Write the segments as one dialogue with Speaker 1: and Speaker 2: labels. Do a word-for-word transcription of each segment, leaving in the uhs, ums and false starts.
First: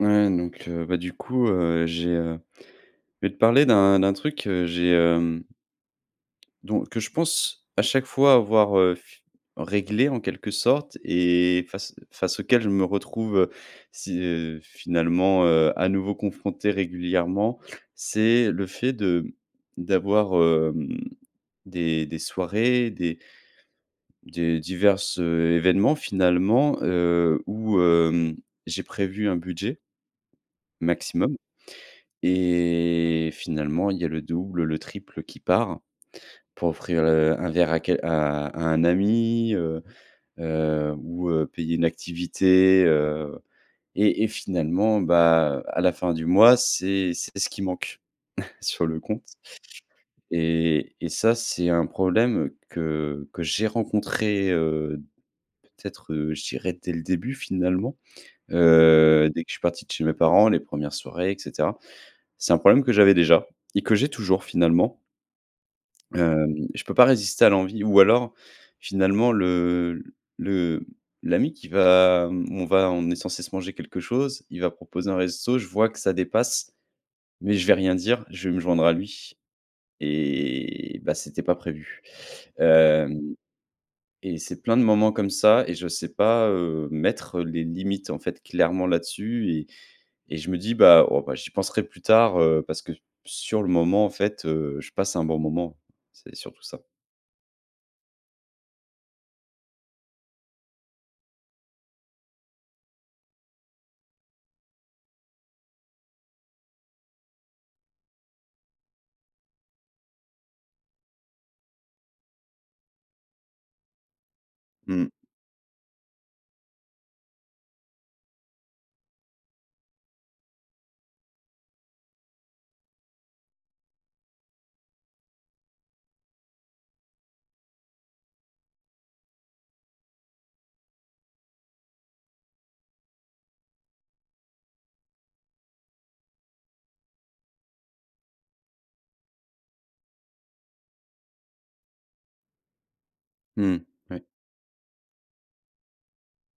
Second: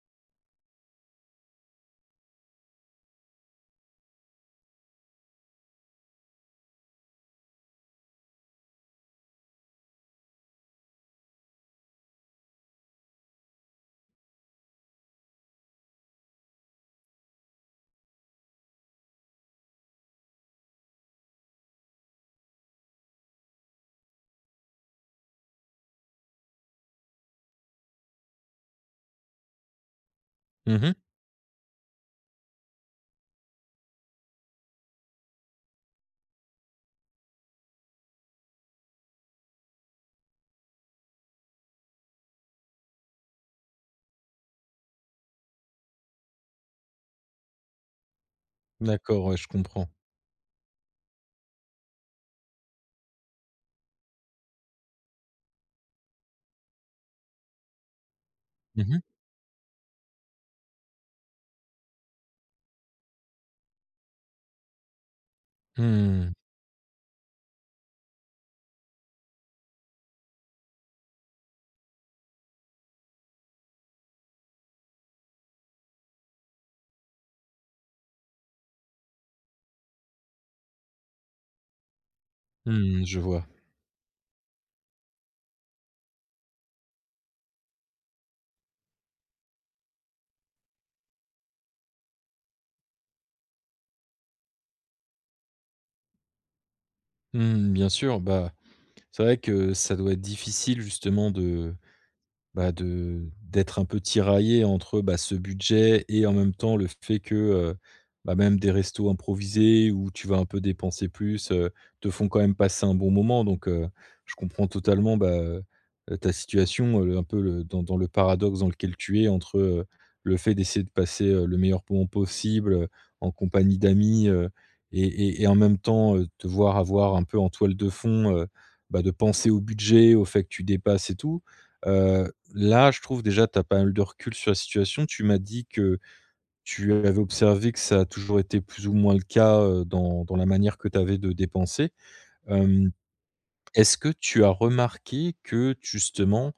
Speaker 1: Ouais. Donc, heu, bah, du coup, heu, j'ai, heu je vais te parler d'un d'un truc que, heu, j'ai, hem, don que je pense à chaque fois avoir, heu, f réglé en quelque sorte et face face auquel je me retrouve, heu, si heu, finalement, heu, à nouveau confronté régulièrement. C'est le fait de d'avoir, hem, des des soirées, des des diverses événements finalement, heu, où, hem, j'ai prévu un budget,
Speaker 2: Mmh mh.
Speaker 1: maximum. Et finalement, il y a le double, le triple qui part, pour offrir le un verre à quel à à un ami, heu, heu, ou, heu, payer une activité, heu. Et et finalement, bah, à la fin du mois, c'est c'est ce qui manque sur le
Speaker 2: D'accord.
Speaker 1: compte.
Speaker 2: Ouais, je comprends.
Speaker 1: Et et ça, c'est un problème que que j'ai rencontré, heu, peut-être, heu, je dirais dès le début, finalement.
Speaker 2: Mmh mh.
Speaker 1: Heu, dès que je suis parti de chez mes parents, les premières soirées et cetera. C'est un problème que j'avais déjà et que j'ai toujours finalement.
Speaker 2: Mmh.
Speaker 1: Hem, je peux pas résister à l'envie ou alors finalement le le l'ami qui va on va on est censé se manger quelque chose. Il va proposer un resto, je vois que ça dépasse, mais je vais rien dire. Je vais me joindre à lui. Et, bah, c'était pas prévu.
Speaker 2: Mmh, je
Speaker 1: Hem,
Speaker 2: vois.
Speaker 1: et c'est plein de moments comme ça et je sais pas, heu, mettre les limites, en fait, clairement, là-dessus. Et et je me dis: «Bah, oh, bah j'y penserai plus tard», heu, parce que s sur le moment, en fait, heu, je passe un bon moment, c'est surtout ça.
Speaker 2: Mmh. Bien sûr, bah, c'est vrai que ça doit être difficile justement de, bah, de d'être un peu tiraillé entre, bah, ce budget et en même temps le fait que, heu, bah, même des restos improvisés où tu vas un peu dépenser plus, heu, te font quand même passer un bon moment. Donc, heu, je comprends
Speaker 1: Mmh.
Speaker 2: totalement, bah, heu, ta situation. Heu, un peu le dans dans le paradoxe dans lequel tu es entre, heu, le fait d'essayer de passer, heu, le meilleur moment possible, heu, en compagnie d'amis, heu. Et et et en même temps te voir avoir un peu en toile de fond, heu, bah, de penser au budget au fait que tu dépasses et tout. Heu, là je trouve déjà tu as pas mal de recul sur la situation. Tu m'as dit que tu avais observé que ça a toujours été plus ou moins le cas, heu, dans dans la manière que tu avais de dépenser. Hem,
Speaker 1: Mmh mh,
Speaker 2: est-ce que
Speaker 1: ouais.
Speaker 2: tu as remarqué que justement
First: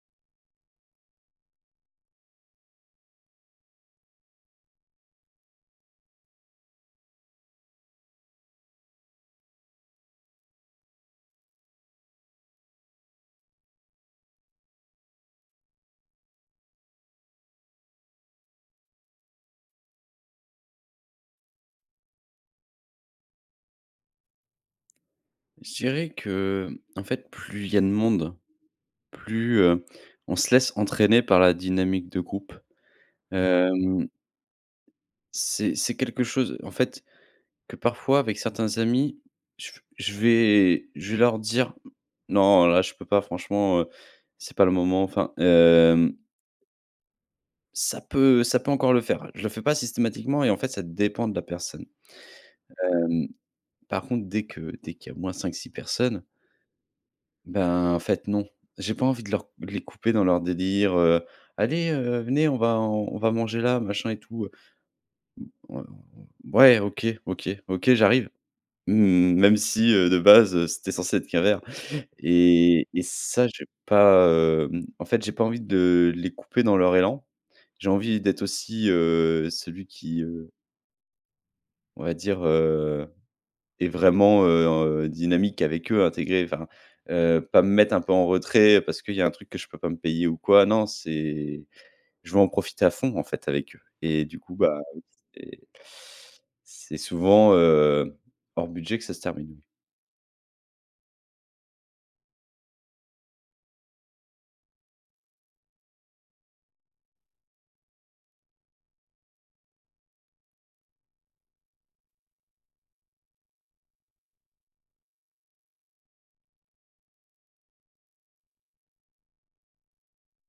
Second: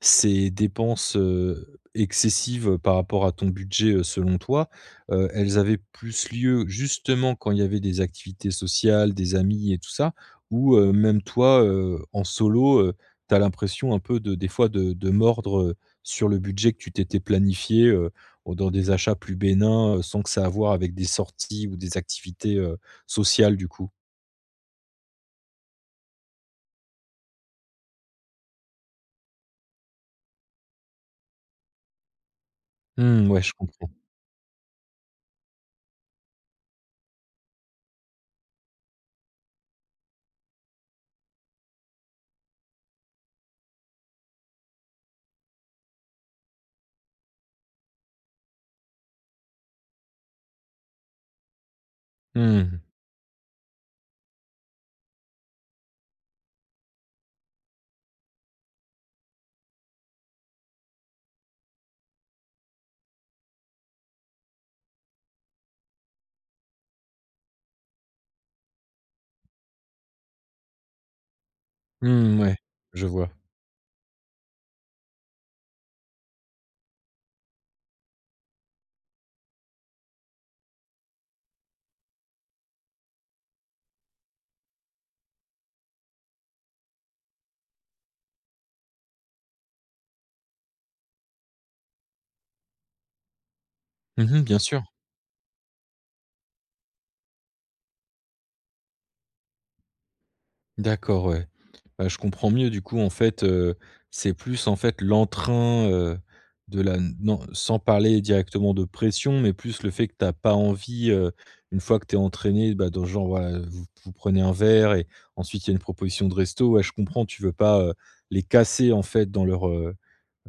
Speaker 2: ces dépenses, heu, excessives, heu, par rapport à ton budget, heu, selon toi, heu, elles avaient plus lieu justement quand il y avait des activités sociales, des amis et tout ça? Ou, heu, même toi, heu, en solo, heu, tu as l'impression un peu de des fois de de mordre, heu, sur le budget que tu t'étais planifié, heu, dans des achats plus bénins? Sans que ça ait à voir avec des sorties ou des activités, heu, sociales, du coup.
Speaker 1: Je dirais qu'en fait, plus il y a de monde, plus, heu, on se laisse entraîner par la dynamique de groupe.
Speaker 2: Mmh, ouais je comprends.
Speaker 1: Hem c'est c'est quelque chose en fait, que parfois avec certains amis, je v je vais je vais leur dire: «Non, là, je peux pas franchement, heu, c'est pas le moment», enfin heu ça peut ça peut encore le faire. Je le fais pas systématiquement et en fait, ça dépend de la personne.
Speaker 2: Mmh mh.
Speaker 1: Hem, par contre, dès que dès qu'il y a au moins cinq-six personnes ben en fait non. J'ai pas envie de leur de les couper dans leur délire, heu: «Allez, heu, venez, on va on va manger là, machin et tout, heu». «Mmh,. [unintelligible] Ouais, OK. OK. OK, j'arrive». Mmh, même si, heu, de base, heu, c'était censé être qu'un verre.
Speaker 2: Mmh, ouais,
Speaker 1: Et et
Speaker 2: je vois.
Speaker 1: ça, j'ai pas, hem, en fait, j'ai pas envie de les couper dans leur élan. J'ai envie d'être aussi, heu, celui qui, heu on va dire, heu, est vraiment, heu, en, heu, dynamique avec eux, intégré enfin. Heu, pas me mettre un peu en retrait parce qu'il y a un truc que je peux pas me payer ou quoi. Non c'est je veux en profiter à fond en fait avec eux.
Speaker 2: Mmh
Speaker 1: Et du
Speaker 2: mh,
Speaker 1: coup,
Speaker 2: bien
Speaker 1: bah,
Speaker 2: sûr.
Speaker 1: oui c'est c'est souvent, heu, hors budget que ça se termine, oui.
Speaker 2: D'accord ouais. Bah, je comprends mieux du coup en fait, heu, c'est plus en fait l'entrain, heu, de la non, sans parler directement de pression mais plus le fait que tu as pas envie, heu, une fois que tu es entraîné, bah, dans genre ouais, heu, vous vous prenez un verre et ensuite il y a une proposition de resto. Ouais je comprends tu veux pas, heu, les casser en fait dans leur, heu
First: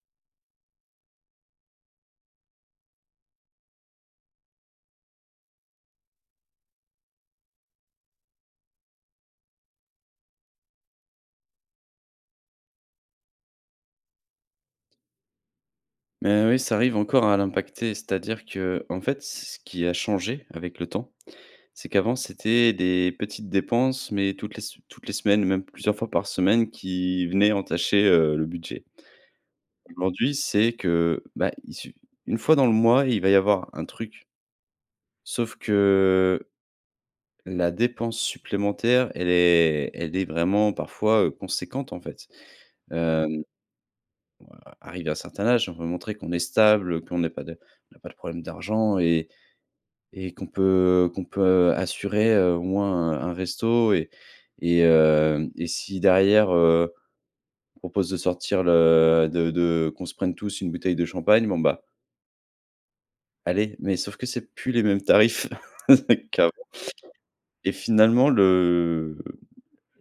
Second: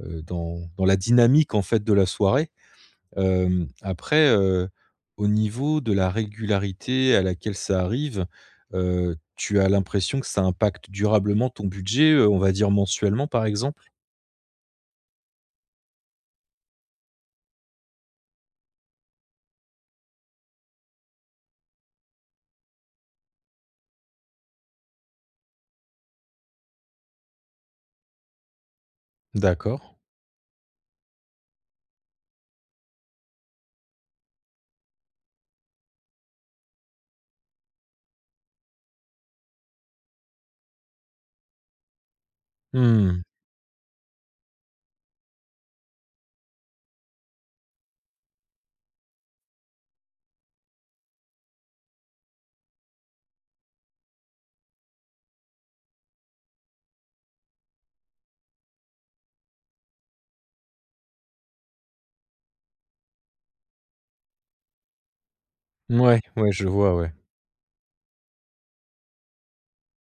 Speaker 2: heu, dans dans la dynamique en fait de la soirée. Hem, après, heu, au niveau de la régularité à laquelle ça arrive, heu, tu as l'impression que ça impacte durablement ton budget, heu, on va dire mensuellement par exemple?
Speaker 1: Mais oui, ça arrive encore à l'impacter, c'est-à-dire qu'en fait, c ce qui a changé avec le temps, c'est qu'avant, c'étaient des petites dépenses, mais toutes les sem toutes les semaines, même plusieurs fois par semaine qui venaient entacher, heu, le budget
Speaker 2: D'accord.
Speaker 1: aujourd'hui, c'est que, bah, il su une fois dans le mois, il va y avoir un truc sauf que, la dépense supplémentaire, elle est elle est vraiment parfois, heu, conséquente en fait.
Speaker 2: Mmh.
Speaker 1: Hem, a arrivé à un certain âge, on veut montrer qu'on est stable, heu, qu'on n'a pas de on n'a pas de problème d'argent et et qu'on peut, heu, qu'on peut assurer, heu, au moins un un resto et et heu, et si derrière, heu, on propose de sortir le de de qu'on se prenne tous une bouteille de champagne, bon, bah allez. Mais sauf que c'est plus les mêmes tarifs
Speaker 2: Mouais,
Speaker 1: qu'avant.
Speaker 2: ouais, je vois ouais.
Speaker 1: Et finalement, le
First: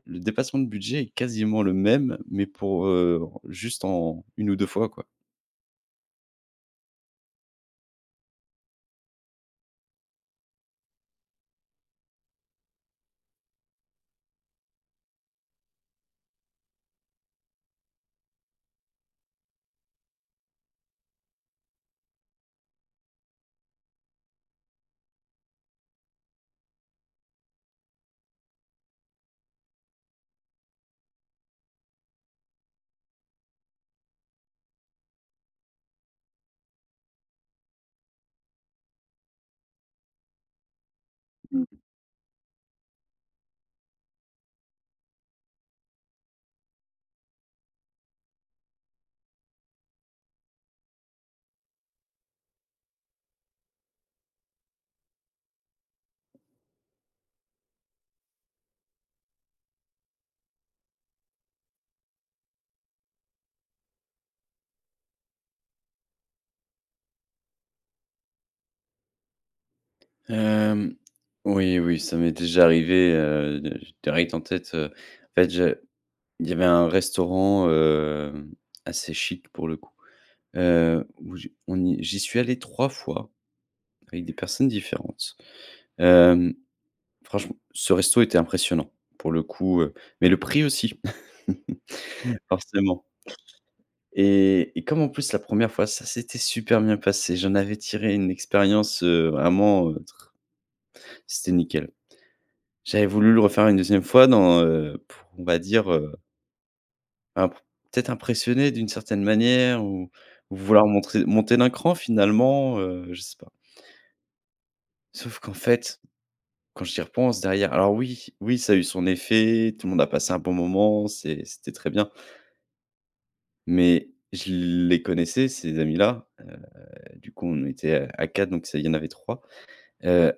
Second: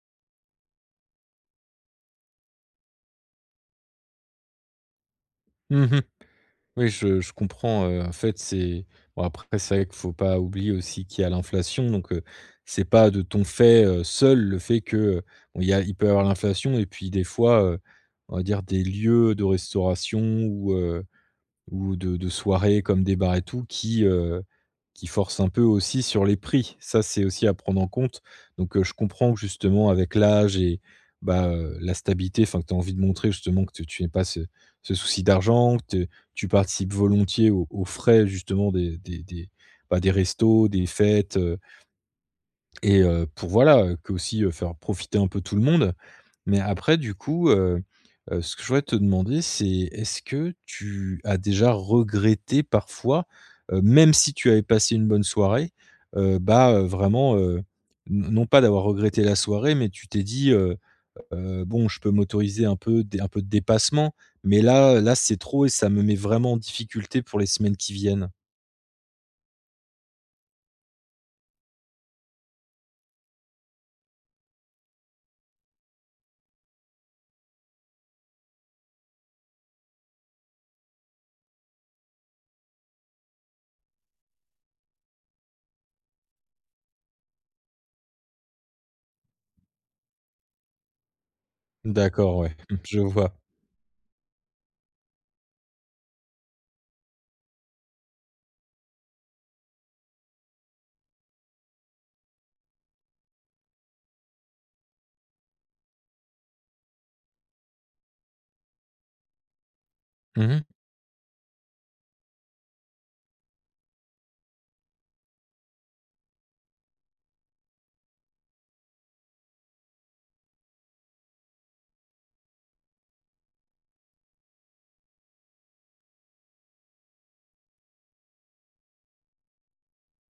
Speaker 1: le dépassement de budget est quasiment le même, mais pour, heu, en juste en une ou deux fois quoi.
Speaker 2: Mmh mh. Oui je je comprends, heu, en fait c'est bon après c'est vrai qu'il faut pas oublier aussi qu'il y a l'inflation donc, heu, c'est pas de ton fait, heu, seul le fait qu'il y a il peut avoir l'inflation et puis des fois, heu, on va dire des lieux de restauration ou, heu, ou de de soirée comme des bars et tout qui, heu, qui forcent un peu aussi sur les prix. Ça c'est aussi à prendre en compte, donc, heu, je comprends justement avec l'âge et bah, heu, la stabilité, enfin que tu as envie de montrer justement que tu tu aie pas ce ce souci d'argent, que te tu participes volontiers aux aux frais justement des des des, bah, des restos, des fêtes heu
Speaker 1: Mmh.
Speaker 2: et heu, pour, voilà, que aussi faire profiter un peu tout le monde. Mais après du coup, heu, heu, ce que je voudrais te demander c'est est-ce que tu as déjà regretté parfois, heu, même si tu avais passé une bonne soirée, heu, bah, heu, vraiment, heu, n non pas d'avoir regretté la soirée mais tu t'es dit, heu: «Heu, bon je peux m'autoriser un peu d un peu de dépassement, mais là là c'est trop et ça me met vraiment en difficulté pour les semaines qui viennent»?
Speaker 1: Hem. Oui, oui ça m'est déjà arrivé, heu, de j'ai direct en tête, heu. En fait, je il y avait un restaurant, hem, assez chic pour le coup. Heu, où j'ai on y j'y suis allé trois fois, avec des personnes différentes. Hem, franchement, ce resto était impressionnant. Pour le coup, heu, mais le prix aussi,
Speaker 2: D'accord. Ouais, mmh, je
Speaker 1: forcément.
Speaker 2: vois.
Speaker 1: Et et comme en plus, la première fois, ça s'était super bien passé. J'en avais tiré une expérience, heu, vraiment, c'était nickel. J'avais voulu le refaire une deuxième fois dans, heu pour, on va dire, heu bah, pour, peut-être, impressionner d'une certaine manière ou
Speaker 2: Mmh
Speaker 1: ou
Speaker 2: mh.
Speaker 1: vouloir montrer monter d'un cran finalement, heu, je sais pas sauf qu'en fait. Quand j'y repense derrière alors oui, oui, ça a eu son effet. Tout le monde a passé un bon moment, c c'était très bien mais, je les connaissais ces amis-là. Heu, du coup, on était à à quatre, donc, s il y en avait trois. Heu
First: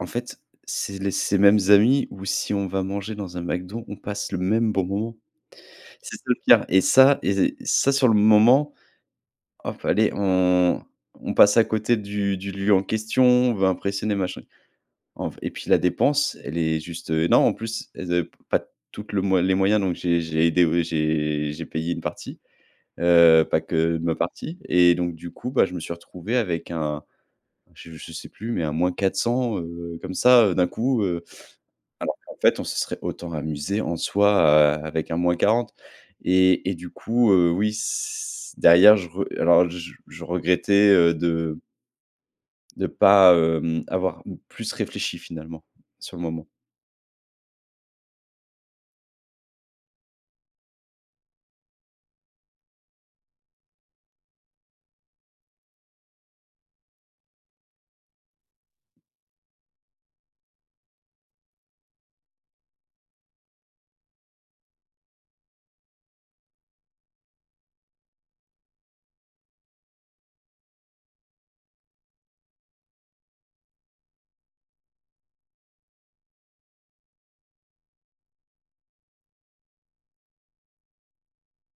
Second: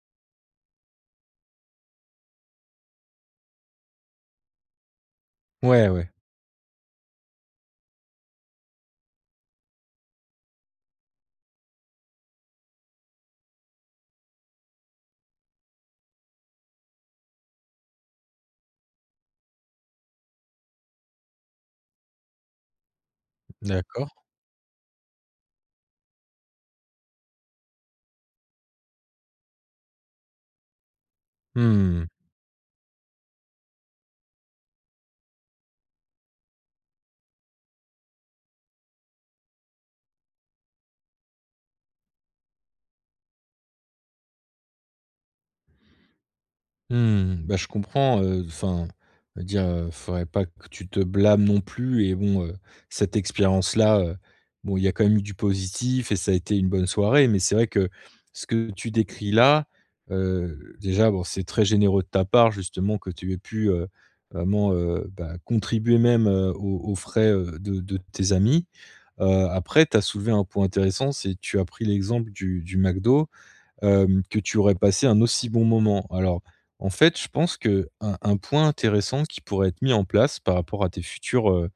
Speaker 1: en fait, c'est les c ces mêmes amis ou si on va manger dans un McDo, on passe le même bon moment.
Speaker 2: Ouais, ouais.
Speaker 1: C'est ça, le pire et ça et zé et ça sur le moment fallait on on passe à côté du du lieu en question. On veut impressionner machin, en v et puis la dépense, elle est juste, heu, énorme en plus. Elles avaient p pas toutes le moye les moyens. Donc j'ai j'ai aidé, ouais, j'ai j'ai payé une partie. Heu, pas que
Speaker 2: D'accord.
Speaker 1: ma partie. Et donc du coup, bah, je me suis retrouvé avec un je je sais plus mais un moins quatre cents heu, comme ça, heu, d'un coup, heu.
Speaker 2: Mmh mh.
Speaker 1: Alors qu'en fait, on se serait autant amusés en soi, a avec un moins quarante et et du coup, heu, oui, c derrière, je re alors je je regrettais heu, de de pas, hem, avoir, plus réfléchi finalement, sur le moment.
Speaker 2: Mmh mh. Bah, je comprends, heu. Enfin, on va dire, heu, faudrait pas que tu te blâmes non plus et bon, heu, cette expérience-là, heu, bon il y a quand même eu du positif et ça a été une bonne soirée. Mais c'est vrai que, ce que tu décris là, heu, déjà bon c'est très généreux de ta part, justement que tu aies pu, heu, vraiment, heu, bah, contribuer même, heu, aux aux frais, heu, de de tes amies. Heu, après tu as soulevé un point intéressant. C'est tu as pris l'exemple du du McDo. Hem, que tu aurais passé un aussi bon moment. Alors, en fait, je pense qu'un un point intéressant, qui pourrait être mis en place, par rapport à tes futures, heu,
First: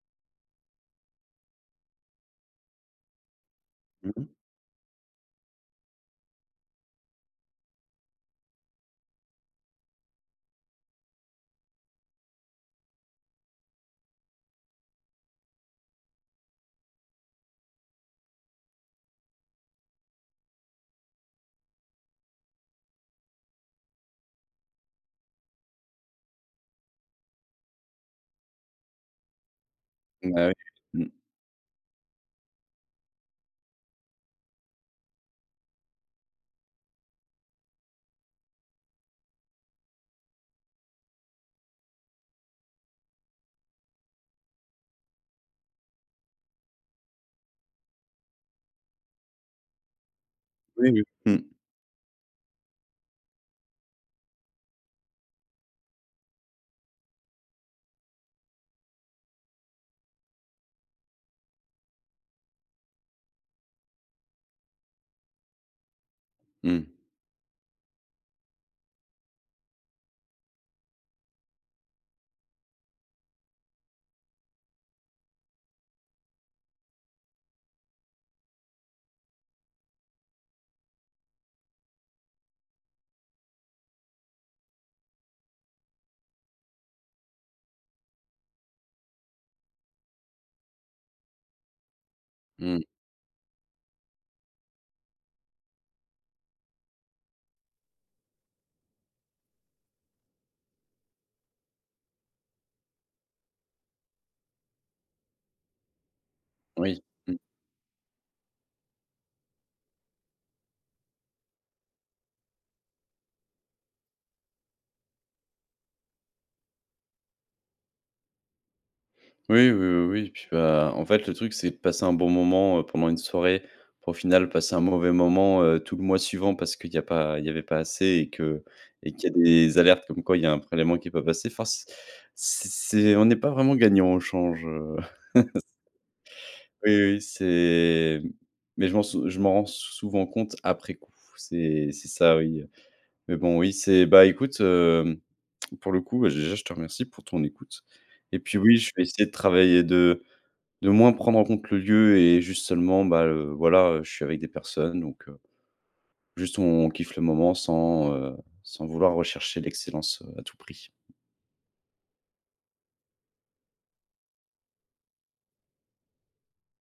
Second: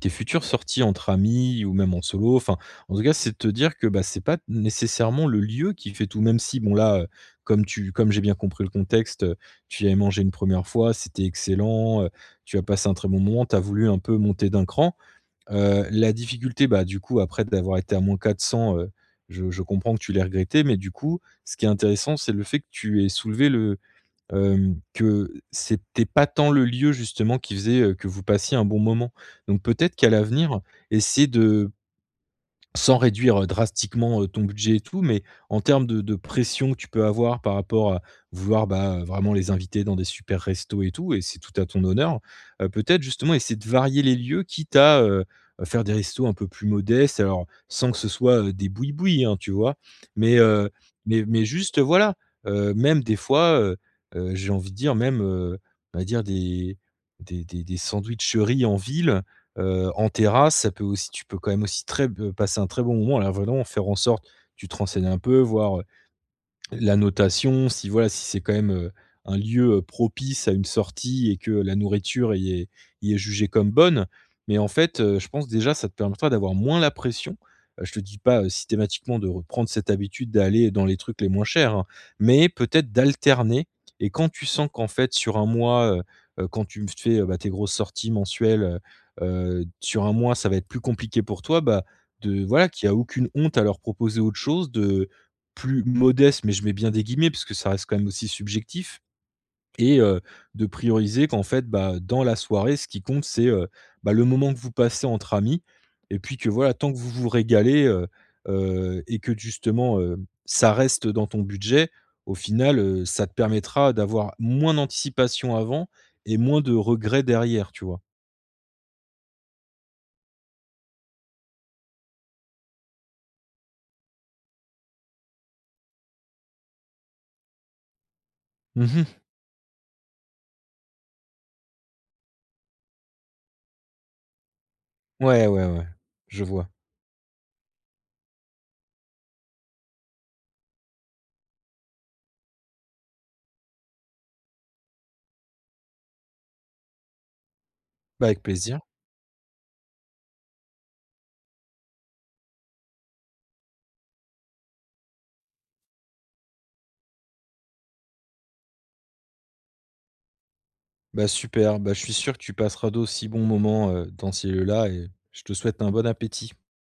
Speaker 2: tes futures sorties entre amis ou même en solo. Enfin, en tout cas, c'est de te dire que: «Bah,
Speaker 1: Mmh
Speaker 2: c'est
Speaker 1: mh.
Speaker 2: pas nécessairement le lieu qui fait tout». Même si, bon là, heu, comme tu comme j'ai bien compris le contexte, heu, tu y avais mangé une première fois, c'était excellent, heu, tu as passé un très bon moment. Tu as voulu, un peu monter d'un cran. Heu, la difficulté, bah, du coup après d'avoir été à moins quatre cents heu, je je comprends que tu l'ai regretté. Mais du coup, ce qui est intéressant, c'est le fait que tu aies soulevé le, hem que, c'était pas tant le lieu justement qui faisait, heu, que vous passiez un bon moment. Donc peut-être qu'à
Speaker 1: Bah ouais.
Speaker 2: l'avenir,
Speaker 1: Mmh.
Speaker 2: essayer de sans réduire, heu, drastiquement, heu, ton budget et tout. Mais en termes de de pression que tu peux avoir par rapport, vouloir, bah, heu, vraiment les inviter dans des supers restos et tout et c'est tout à ton honneur. Heu, peut-être, justement, essayer de varier les lieux, quitte à, heu, faire des restos un peu plus modestes, alors, sans que ce soit, des bouis-bouis hein, tu vois? Mais, heu,
Speaker 1: Oui, oui.
Speaker 2: mais
Speaker 1: Mmh.
Speaker 2: mais juste, voilà. Heu, même des fois, heu, heu, j'ai envie de dire, même, heu, on va dire des des des des sandwicheries en ville, heu, en terrasse ça peut aussi tu peux quand même aussi très b passer un très bon moment. Alors en venant, faire en sorte, tu te renseignes un peu, voir, heu,
Speaker 1: Mmh.
Speaker 2: la notation. Si voilà, si c'est quand même, heu, un lieu, heu, propice à une sortie et que la nourriture y est y est jugée comme bonne. Mais en fait, heu, je pense déjà ça te permettra d'avoir moins la pression. Heu, je te dis pas, heu, systématiquement de reprendre cette habitude d'aller dans les trucs les moins chers, hein. Mais, peut-être, d'alterner et quand tu sens qu'en fait sur un mois, heu, quand tu me fais, bah, tes grosses sorties mensuelles, heu, heu, d sur un mois ça va être plus compliqué pour toi. Bah, de voilà
Speaker 1: Mmh.
Speaker 2: qui a aucune honte à leur proposer autre chose, de plus «modeste» mais, je mets bien des guillemets parce que ça reste quand même aussi subjectif. Et heu, de prioriser qu'en fait, bah, dans la soirée ce qui compte c'est, heu, bah, le moment que vous passez entre amis. Et puis que voilà, tant que
Speaker 1: Oui,
Speaker 2: vous vous
Speaker 1: mmh.
Speaker 2: régalez, heu, heu, et que d justement, heu, ça reste dans ton budget. Au final, heu, ça te permettra d'avoir moins d'anticipation avant et moins de regrets derrière, tu vois?
Speaker 1: Oui, oui. Oui, oui. Puis, bah, en fait, le truc, c'est passer un bon moment, heu, pendant une soirée. Pour au final, passer un mauvais moment, heu, tout le mois suivant parce qu'il y a pas il y avait pas assez et que
Speaker 2: Mmh
Speaker 1: et
Speaker 2: mh.
Speaker 1: qu'il y a des alertes comme quoi il y a un prélèvement qui est pas passé. Enfin c c'est c'est on n'est pas vraiment gagnant au change, heu.
Speaker 2: Ouais, ouais, ouais. Je vois.
Speaker 1: Oui, oui, oui. C'est, mais je m'en sou je m'en rends souvent compte après coup. C'est c'est ça. Oui. Mais, bon oui. C'est, bah, écoute, hem, pour le coup, bah, déjà, je te remercie pour ton écoute.
Speaker 2: Bah,
Speaker 1: Et
Speaker 2: avec
Speaker 1: puis oui,
Speaker 2: plaisir.
Speaker 1: je vais essayer de travailler de de moins prendre en compte le lieu et juste seulement, bah, heu, voilà, heu, je suis avec des personnes, donc, heu, juste on on kiffe le moment. Sans, heu, sans vouloir rechercher l'excellence, heu, à tout prix.
Speaker 2: Bah super. Bah, je suis sûr que tu passeras d'aussi bons moments, heu, dans ces lieux-là et je te souhaite un bon appétit.